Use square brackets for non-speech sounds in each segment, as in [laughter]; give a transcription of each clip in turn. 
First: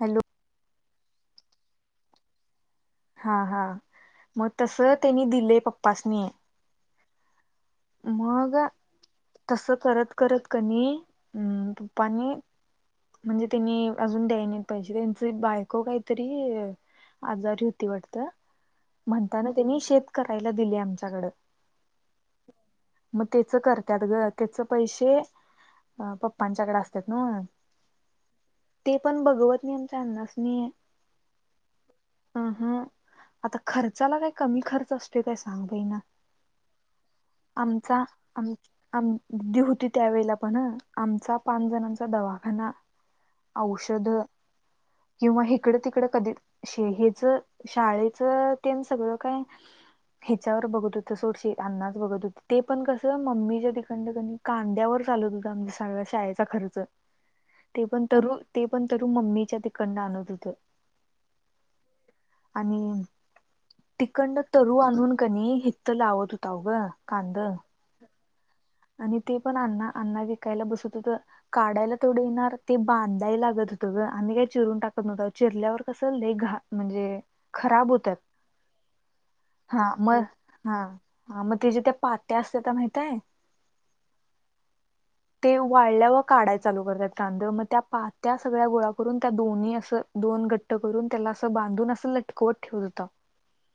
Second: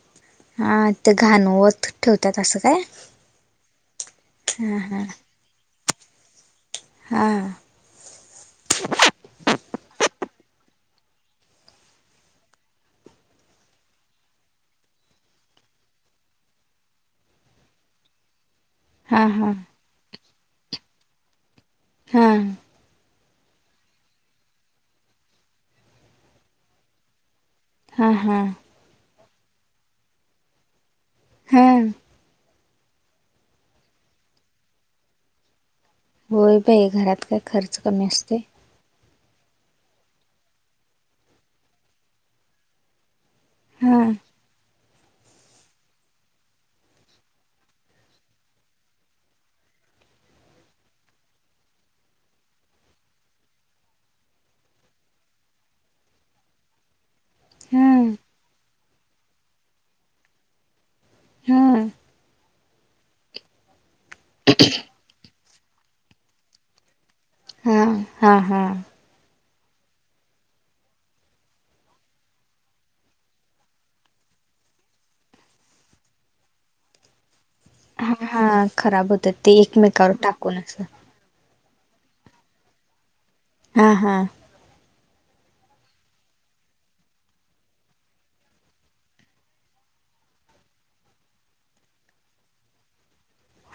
Hello. हा ते घाणवत ठेवतात असं काय? हा हा मग तस हा त्यांनी दिलेय पप्पासनी. हां. मग तस करत करत कनी अम पप्पाने म्हणजे त्यांनी अजून द्यानत पाहिजे. त्यांची बायको काहीतरी आजारी होती वाटत. हा म्हणताना हा त्यांनी शेत करायला दिले आमच्याकडं. हा. मग तेचं करतात ग. त्याच पैसे पप्पांच्याकडे असतात ना? हा हा. ते पण बघवत नाही आमच्या अन्नासनी हम्म. अ ह आता खर्चाला काय कमी खर्च असतो काय सांग बई ना? होय बाई घरात का आमचा आम आमदी होती त्यावेेळेला पण ह आमचा पाच जणांचा दवाखाना. हा औषध. किंवा इकडं तिकड कधी हच शाळेच ते सगळं काय हिच्यावर बघत हो तर सोडशी अन् बघत होते. ते पण कस मम्मीच्या तिकडं क कांद्यावर चालत होता म्हणजे सगळा शाळेचा खर्च. ते हा पण ते पण तरु मम्मीच्या तिकडन आणत होतं. हा. आणि तिकंडन तरु आणून कनी हित लावत होता अघं. हा हा हा. आणि ते पण अण्णा अण्णा विकायला बसत होत. काढायला तेवडे येणार ते बांधाय लागत होतं ग. म् काही चिरून टाकत नव्हत चिरल्यावर कसं लई घा म्हणजे खराब हा होतात, हा खराब होतात ते हा म एकमेकावर टाकून हा. असं हा मग त्याच्या ते पात्या असते त्या माहितय? हा हा ते वाळल्यावर काढाय चालू करतात कांदं, मग त्या पात्या सगळ्या गोळा करून त्या दोन्ही असं दोन गट्ट करून त्याला असं बांधून असं लटकवत ठेवत होतं.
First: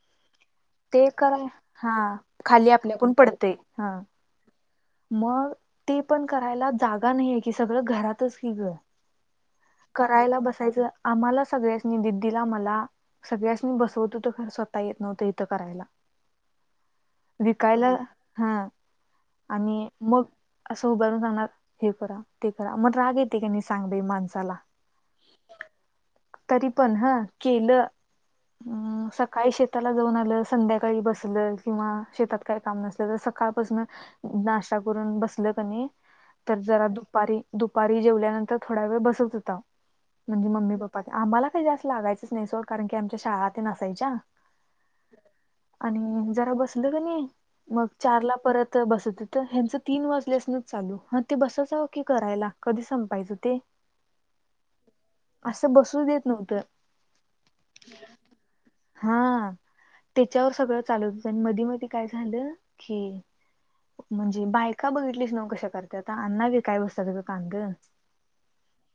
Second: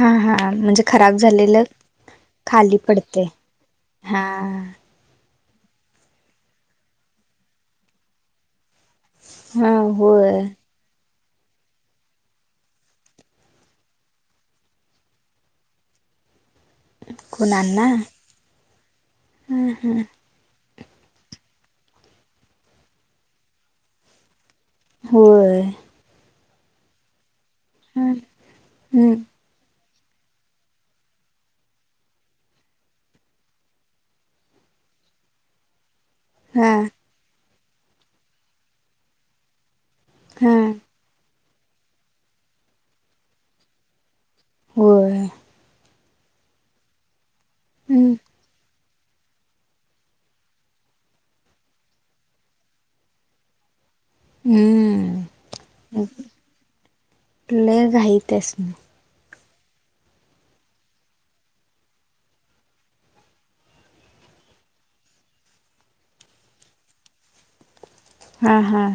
हा हा म्हणजे ते खराब कराय, झालेलं हा खाली आपल्याआपून पडतंय, हा. मग ते पण करायला जागा नाहीय की सगळं घरातच कि ग, हा करायला होय बसायचं आम्हाला सगळ्यास्नी दीदीला मला सगळ्यास्नि बसवत होतो पण स्वतः येत नव्हतं इथं करायला. कुणांना विकायला हा, हा आणि हा मग असं उभारून सांगणार. हे करा, ते करा, मग राग येते की नाय सांग बाई माणसाला. हो तरी पण हा केलं, हा अ हम्म सकाळी शे ताला जाऊन आलं. संध्याकाळी बसलं, किंवा शेतात काय काम नसलं तर सकाळपासून नाशा करून बस ल की नाय, तर हा जरा दुपारी- दुपारी जेवल्यानंतर थोडा वेळ बसत होता. म्हणजे हा मम्मी पप्पा ते, आम्हाला काही जास्त लागायचंच नाही सोड कारण की आमच्या शाळा ते नसायच्या. होय. आणि जरा बसलं की नाही, मग हम्म चारला परत बसत तर ह्यांच तीन वाज ल्यास्नच चालू, हा ते बसा जावा की करायला, कधी संपायचं ते? हम्म असं बसू देत नव्हतं. लय घाई त्यासनी हा, त्याच्यावर सगळं चालत हो आणि मधी मध काय झालं, की म्हणजे बायका बघितलीस नव कशा करत्यात, अण्णा बी काय बसतात [unintelligible] हा हा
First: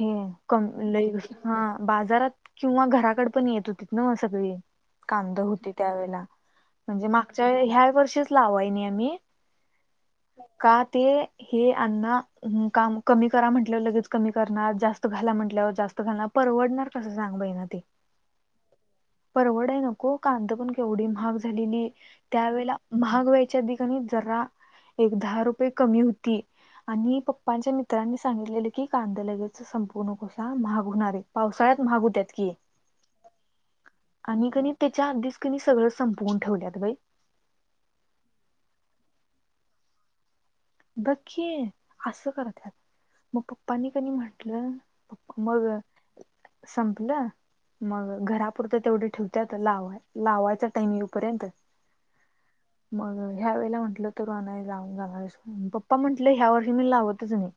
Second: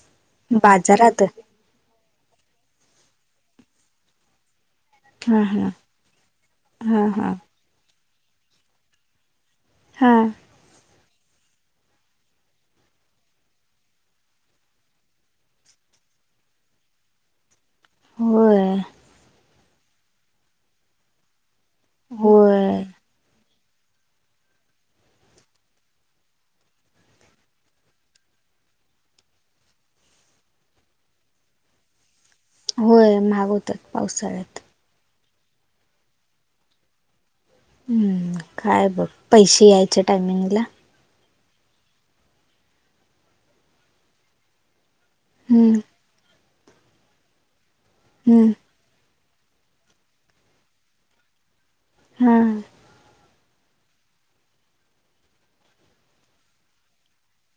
हम कम लई बाजारात हा बाजारात किंवा घराकड पण येत होती ना मग सगळी? हा कांदा हा होते त्यावेळेला, हा म्हणजे हा मागच्या ह्या वर्षीच लावाय नाही आम्ही हम्म का ते हे आण्णा, काम कमी करा म्हंटल्याव लगेच कमी करणार, जास्त घाला म्हटल्यावर जास्त घाल परवडणार कसं सांग बई ना ते? होय. परवडाय नको, कांदं पण केवढी महाग झालेली. हो त्यावेळेला, महाग होयच्या आधी की नाय जरा एक दहा रुपये कमी होती, आणि पप्पांच्या मित्रांनी सांगितलेले की कांदं लगेच संपवू नकोसा महाग होणार आहे, पावसाळ्यात महाग होत्यात की. होय, महाग होत्यात आणि पावसाळ्यात. कणी त्याच्या आधीच की नाय सगळं संपवून ठेवल्यात बाई. हम्म, काय बघ पैसे यायचे टायमिंगला बघ की असं करतत्यात, मग पप्पांनी की नाय म्हटलं मग, हम्म संपलं मग हम्म घरापुरतं तेवढे ठेव‌ त्यात लावाय, लावायचा टाइम येउपर्यंत हम् मग अ, ह्या वेळेला म्हटलं तरू आणाय जाऊ जाणार पप्पा म्हटले ह्या वर्षी मी लावतच नाही.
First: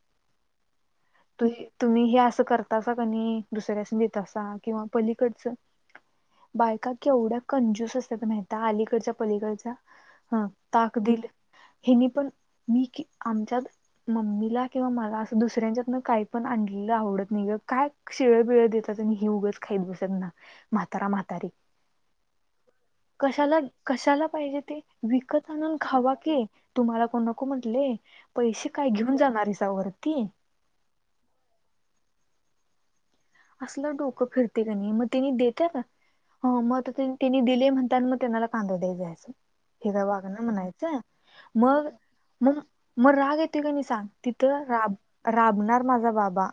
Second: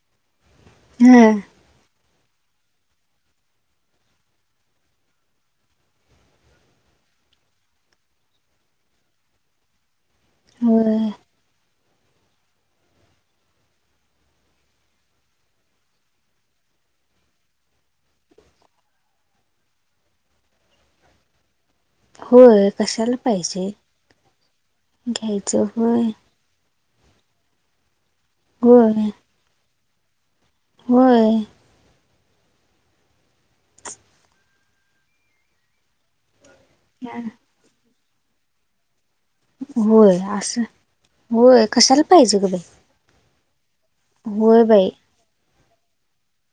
हम् त तुम्ही हे असं करतासा कनी दुसऱ्याशी दतासा किंवा पलीकडचं बायका केवढ्या कंज्यूस असतात माता अलीकडच्या पलीकडचा ह ताक होय दिल हनी पण मी क आमच्यात मम्मीला किंवा मला असं दुसऱ्यांच्यातनं काही पण आणलेलं आवडत नाही ग, काय शीळं बीळं देतात आणि ही उगच खायत बसत ना, म्हातारा म्हातारी. होय कशाला पाहिजे कशाला पाहिजे ते, विकत घ्यायचं आणून होय खावा की. तुम्हाला कोण नको म्हटले पैसे काय घेऊन जाणार आहेसावरती वय असलं डोकं फिरते का नाही मग त्यानी देत का मग त्यांनी दिले म्हणता मग त्यांना पांढर द्या जायचं हेग होय वागण असं म्हणायचं होय मग कशाला पाहिजे ग मग बाई मग राग येते का नाही सांग होय तिथं बाई राब राबणार माझा बाबा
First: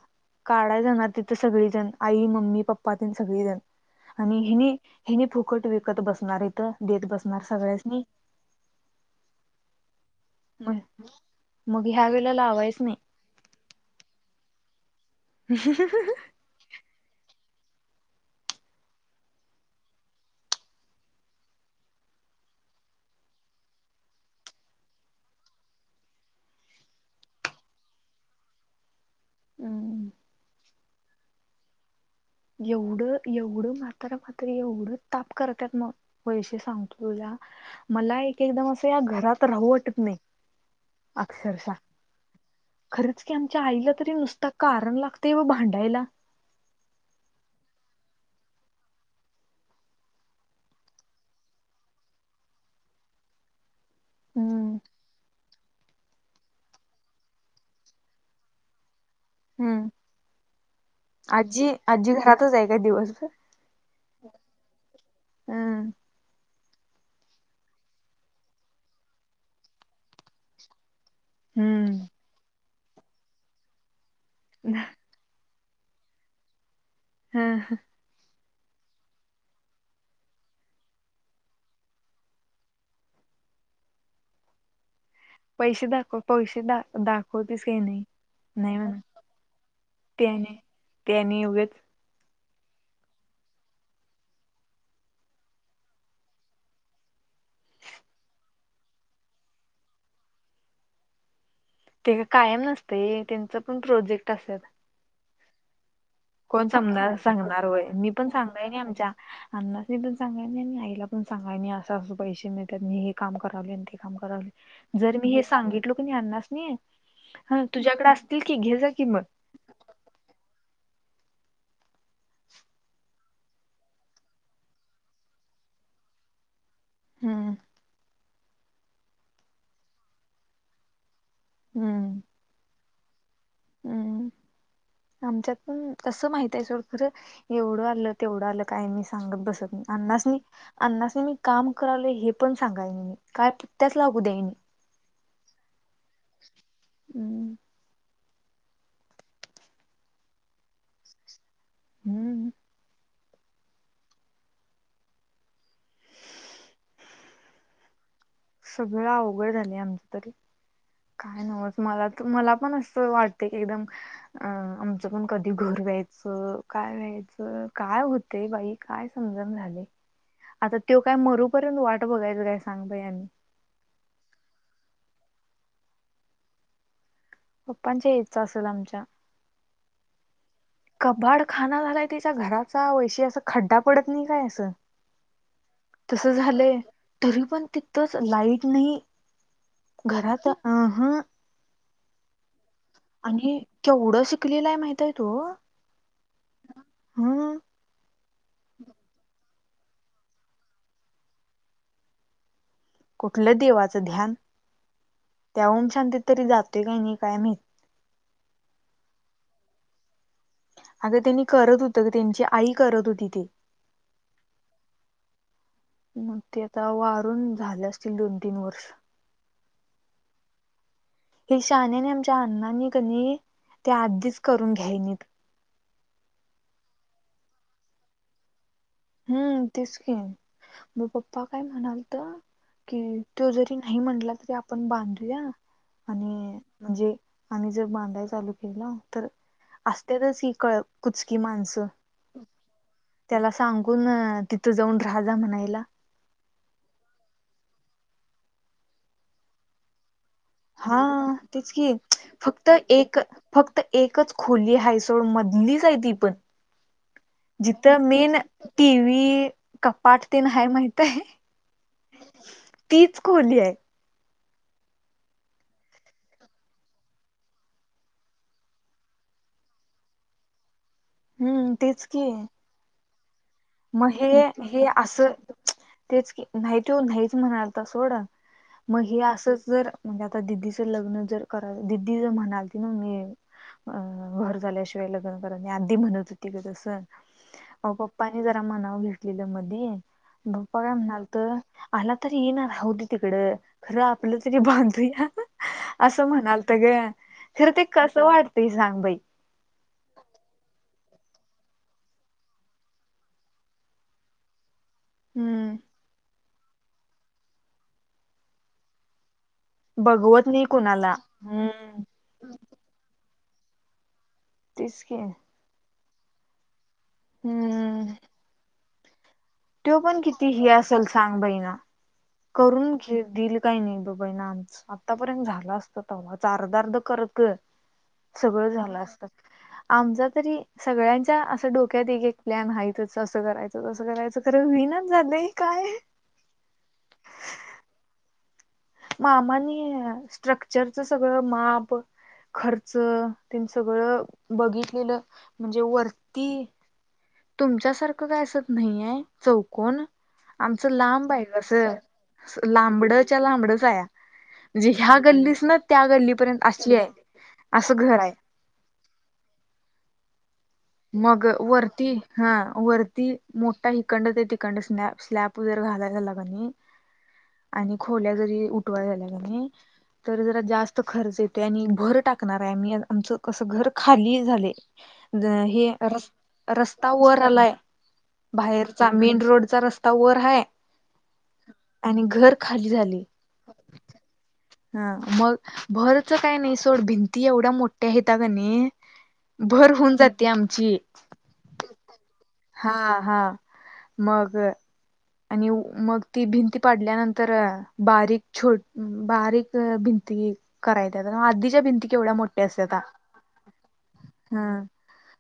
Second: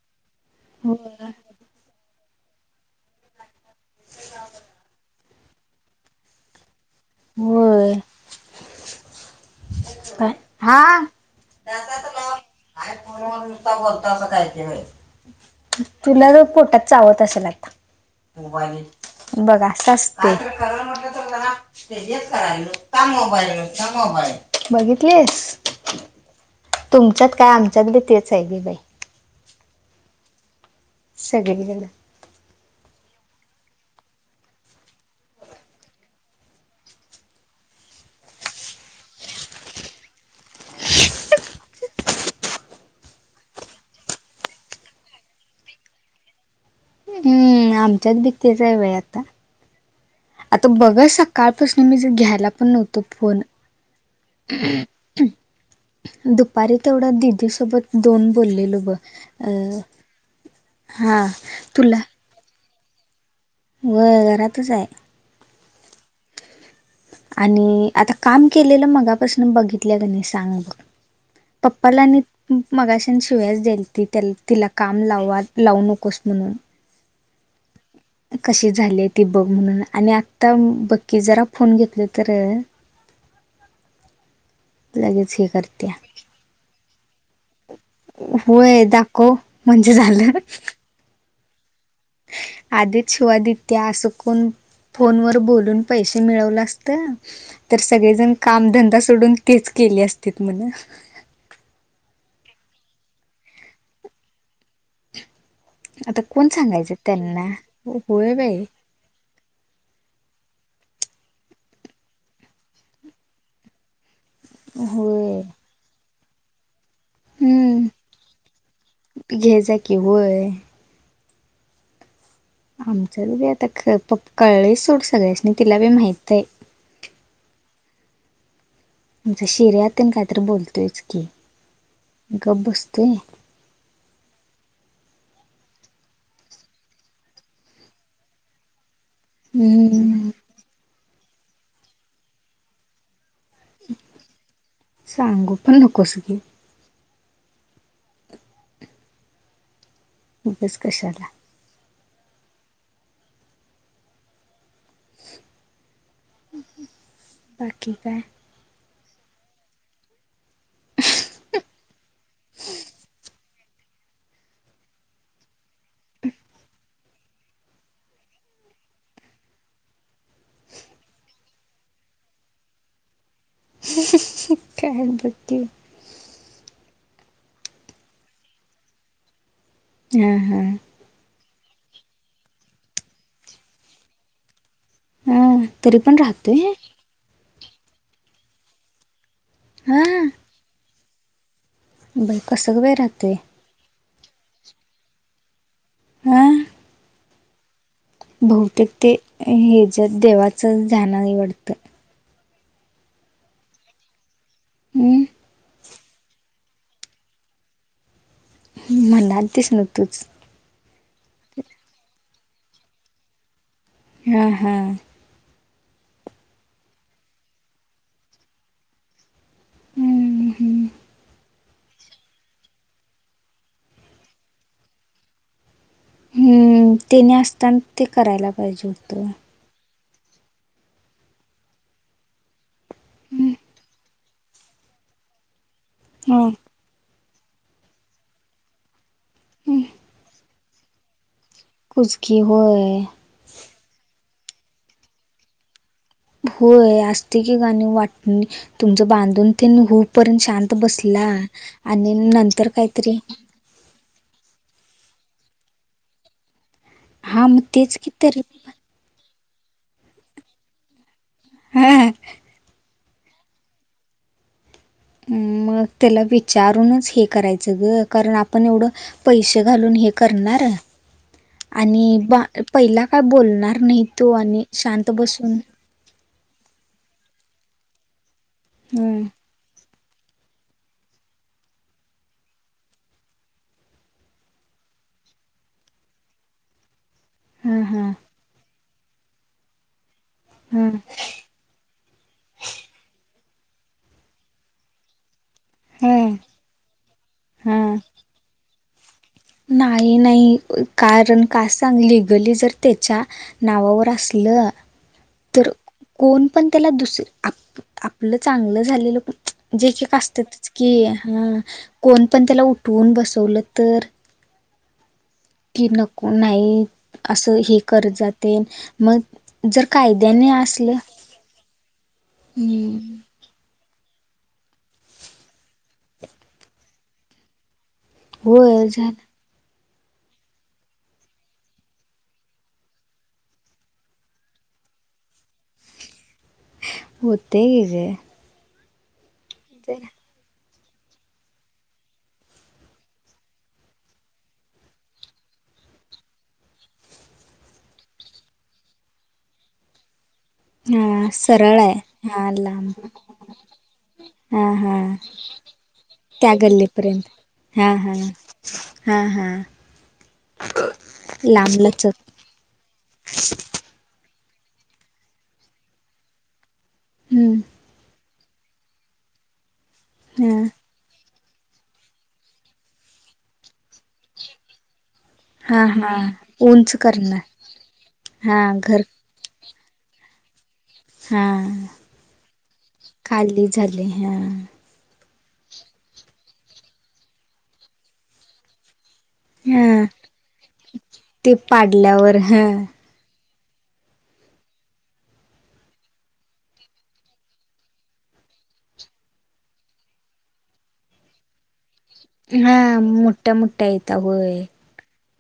काढा जाणार होय तिथं सगळीजण आई मम्मी पप्पा ति सगळीजण आणि हिनी हि फुकट विकत बसणारे तर देत बस होय काय हा. मग मग ह्या वेळे लावायच नाही त अस खयची चुला पोटात चावत असेलता बघा सचते ते येत करा मोबाईलबाईल बघितलीस तुमच्यात काय आमच्यात बी तेच आहे बी बाई हम सगे गलं एवढं एवढं मात्रा मात्र एवढं ताप करतात मग होयसे सांगतो तुला मला एक एकदम असं या घरात राहू वाटत नाही अक्षरशः खरंच की आमच्या आईला तरी नुसता कारण लागतेय व भांडायला हम् ह आमच्याच भीतीचव आहे आता आता बघा सकाळपासून मी ज घ्यायला पण नव्हतो फोन हम्म [inaudible] दुपारी तेवढा दिदी सोबत दोन बोललेलो ब अ हम्म हा आजी आजी घरातच आहे का दिवस व घरातचच आहे हम्म आणि आता काम केलेलं मगापासून बघितल्या ग नाही सांग बघ पप्पाला हम्म आणि मगाशन शिवायच द्यायल त तिला काम लाव लावू नकोस म्हणून हा हा कशी झाली ती बघ म्हणून आणि आत्ता बक्की जरा फोन घेतले तर [inaudible] लागेच पैसे दाखव पैसे द दाखवतेस काही नाही नाही होय म्हणा दाखव म्हणजे झालं टनी वथ आधीच शिवादित्या अस कोण फोनवर बोलून पैसे मिळवलं असत तर सगळेजण कामधंदा सोडून तेच केले असते म्हण ते का कायम नसते त्यांच पण प्रोजेक्ट असत आता कोण सम सांगायचं त्यांना? सांगणारोय मी पण होय बाई. सांगणारय नाही आमच्या अण्नास पण चांगाय नाही आणि आईला पण चांगाय नाही असं असं पैसे मिळतात मी हे काम करावले आणि ते काम करावले जर मी होय. हे सांगितलो की नाही यां्नाच नाही हं हम्म तुझ्याकडे असतील की घ्या जा किंमत घे जाात किंवय आमचच बी आता ख प कळले सोट सगळ्याचनी तिला बी माहित आहे. हम्. म्हणजे शिरयातन कायतरी बोलतोयच की. हम्म. ग बस्ते. हम्म आमच्यात पण कसं माहित आहे. सोडं खरं एवढं आलं. तेवढं आलं काय मी सांगत बसत नाही अण्णा च हम्म नाही. अण्णास मी काम करावले हे पण सांगायन मी काय त्याच लागू द्या म. सांगू पण नकोस घे. हम्म. खपच कशा आला हम्म. बाकी काय, सगळं अवघड झालंय आमच तरी काय नवत मला तर मला पण असं वाटते की एकदम अं आमच्या पण कधी घर व्यायचं काय व्यायचं काय होत. ते बाई काय समजून झाले. आता त काय मरूपर्यंत वाट बघायच काय सांगता या. का बकी. पप्पांच्या याच असेल आमच्या. हम हा. कबाड खाना झालाय तिच्या घराचा वैशी अस खड्डा पडत नाही काय असं. हा तरी पण तस राहतोय झालं तरी पण तितंच लाईट नाही. हा घरात अ ह. बई कसं वैर आत. आणि केवढं शिकलेलंय माहितय तो हां. हा. बहुतेक ते ह जत देवाचं झाण निवडतं. कुठलं देवाचं ध्यान. हम्. त्या ओमशांत तरी जातोय काही नाही काय महित. म्हणाल तिस नव तूच. अगं त्यांनी करत होतं त्यांची आई करत होती ते. हा हा. मग ते आता वारून झाले असतील दोन तीन वर्ष. हम्म हम्म. हे शानेने आमच्या अण्णांनी कध ते आधीच करून घ्यायच नाहीत. हम्म तेने असताना ते करायला पाहिजे होतं. हम तेस क मग पप्पा काय म्हणाल तर की तो जरी नाही. नाही म्हटलं तरी आपण बांधूया हां आणि म्हणजे आम जर बांडा चालू केला तर. असत्यातच ही कळ कुचकी माणसं. कुचकी होय. त्याला सांगून तिथं जाऊन राहा म्हणायला. होय असत की गाणी वाट तुमच बांधून ते होपर्यंत शांत. आ हा बसला तेच की आणि नंतर फक्त एक काहीतरी. फक्त एकच खोली हायसोड मधलीच आहे, ती पण. हा मग तेच जिथं की मेन तरी टीवी, कपाट तेन माहित आहे. ह. तीच खोली आहे मग त्याला विचारूनच हे करायचं ग कारण आपण एवढं पैसे घालून हे करणार हम्म तेच आणि की पहिला काय बोलणार नाही मग हे तो आणि हे शांत असं बसून तेच की माती हो नाहीच म्हणाल तर सोडा मग हे हम्म असं जर म्हणजे आता दिदीचं लग्न जर करा दिदी जर म्हणाल त ना म अ घर झाल्याशिवाय लग्न करा आधी म्हणत होती गसं हा अ हा पप्पानी जरा मनाव घेतलेलं मध्ये पप्पा काय हम्म म्हणाल तर आला तरी येणार हह दे तिकडं खरं आपलं तरी बांधूया असं हम्म म्हणाल तर ग खर ते हम्म कसं वाटतय सांग बाई नाही नाही कारण का सांग लिगली जर त्याच्या नावावर असलं. तर हम्म कोण पण त्याला दुसर आपलं चांगलं झालेलं क. जे क का बघवत नाही असतातच की कोणाला हा हम्म कोण पण त्याला उठवून बसवलं तर. तसके. की नको नाही असं हे करत हम्म जाते मग. जर तो पण किती कायद्याने ह असलं असल सांग बई ना करून हम्म घे दिल काही नाही बबाई ना आमच आत्तापर्यंत झालं असतं त च अर्ध अर्ध करत सगळं झालं असतं आमचा तरी सगळ्यांच्या असं डोक्यात एक एक प्लॅन हच असं करायचं तसं करायचं तर विना जात काय होत ग आहे मामानी स्ट्रक्चरच सगळं माप खर्च त्यां सगळं बघितलेलं म्हणजे वरती तुमच्यासारखं काय असत नाहीय चौकण आमचं हा लांब आहे सरळ आहे हा कसं लांब लांबडच्या लांबडंच आहे हा म्हणजे हा ह्या गल्लीस ना त्या गल्लीपर्यंत असली आहे गल्लीपर्यंत हा असं हा घर आहे हा हा मग वर्ती लांबलचक हा वरती मोठा हिकंड ते तिकंड स्लॅ स्लॅप वगैरे घालायला लागणी हम्म आणि खोल्या जरी उठवा झाल्या तर जरा हा जास्त खरेत आणि भर टाकणार आ आमच क घर खाली झा हा हे हा र उंच रस्ता वर करणार आलाय हा घर बाहेरचा मेन रोडचा रस्ता तवर है हा झालय खाली झाली हा हा मग भरच काय नाही सोड भिंती एवढ्या मोठ्या आहेत गणी भर हा होऊन जाते आमची ते पाडल्यावर हा हा मगर आणि मग ती भिंती पाडल्यानंतर बारीक छोट बारीक भिंती कराय आधीच्या भिंती केवढ्या मोठ्या हा असतात मोठ्या मोठ्या येत होय हा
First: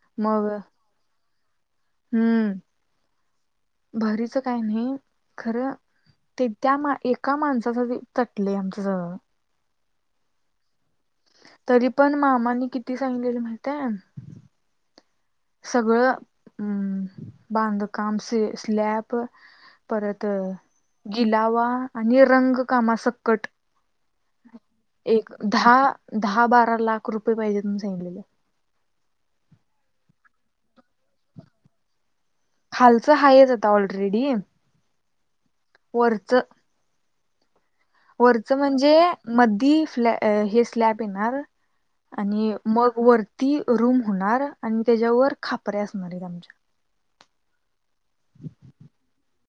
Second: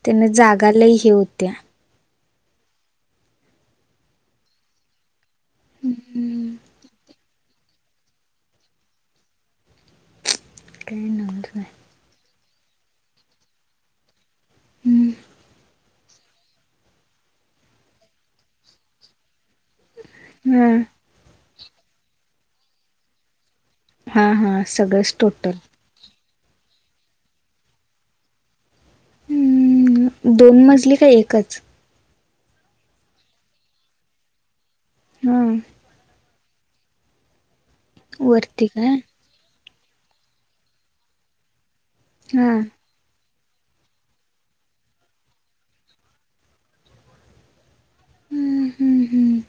त्याने मग जागालाही हे होत्या हम्म भारीचं काय नाही खरं हम्म ते त्या मा एका माणसासाठी तटले आमचं ज ट्रन तरी पण मामाांनी किती सांगलेले माहिती हम्म सगळं बांधकाम स्लॅब परत तर हा गिलावा आणि रंगकामा सकट हा हा सगळंच एक टोटल दहा दहा बारा लाख रुपये पाहिजे तुम्ही सांगलेले हम्म दोन मजली का एकच खालच हायच आता ऑलरेडी हम्म वरचं वरचं वरती म्हणजे काय मध्ये स्लॅब येणार हा आणि मगं. वरती रूम होणार आणि त्याच्यावर खापर्या असणार आहेत. आमच्या. हम्म, हम्म, हम्म,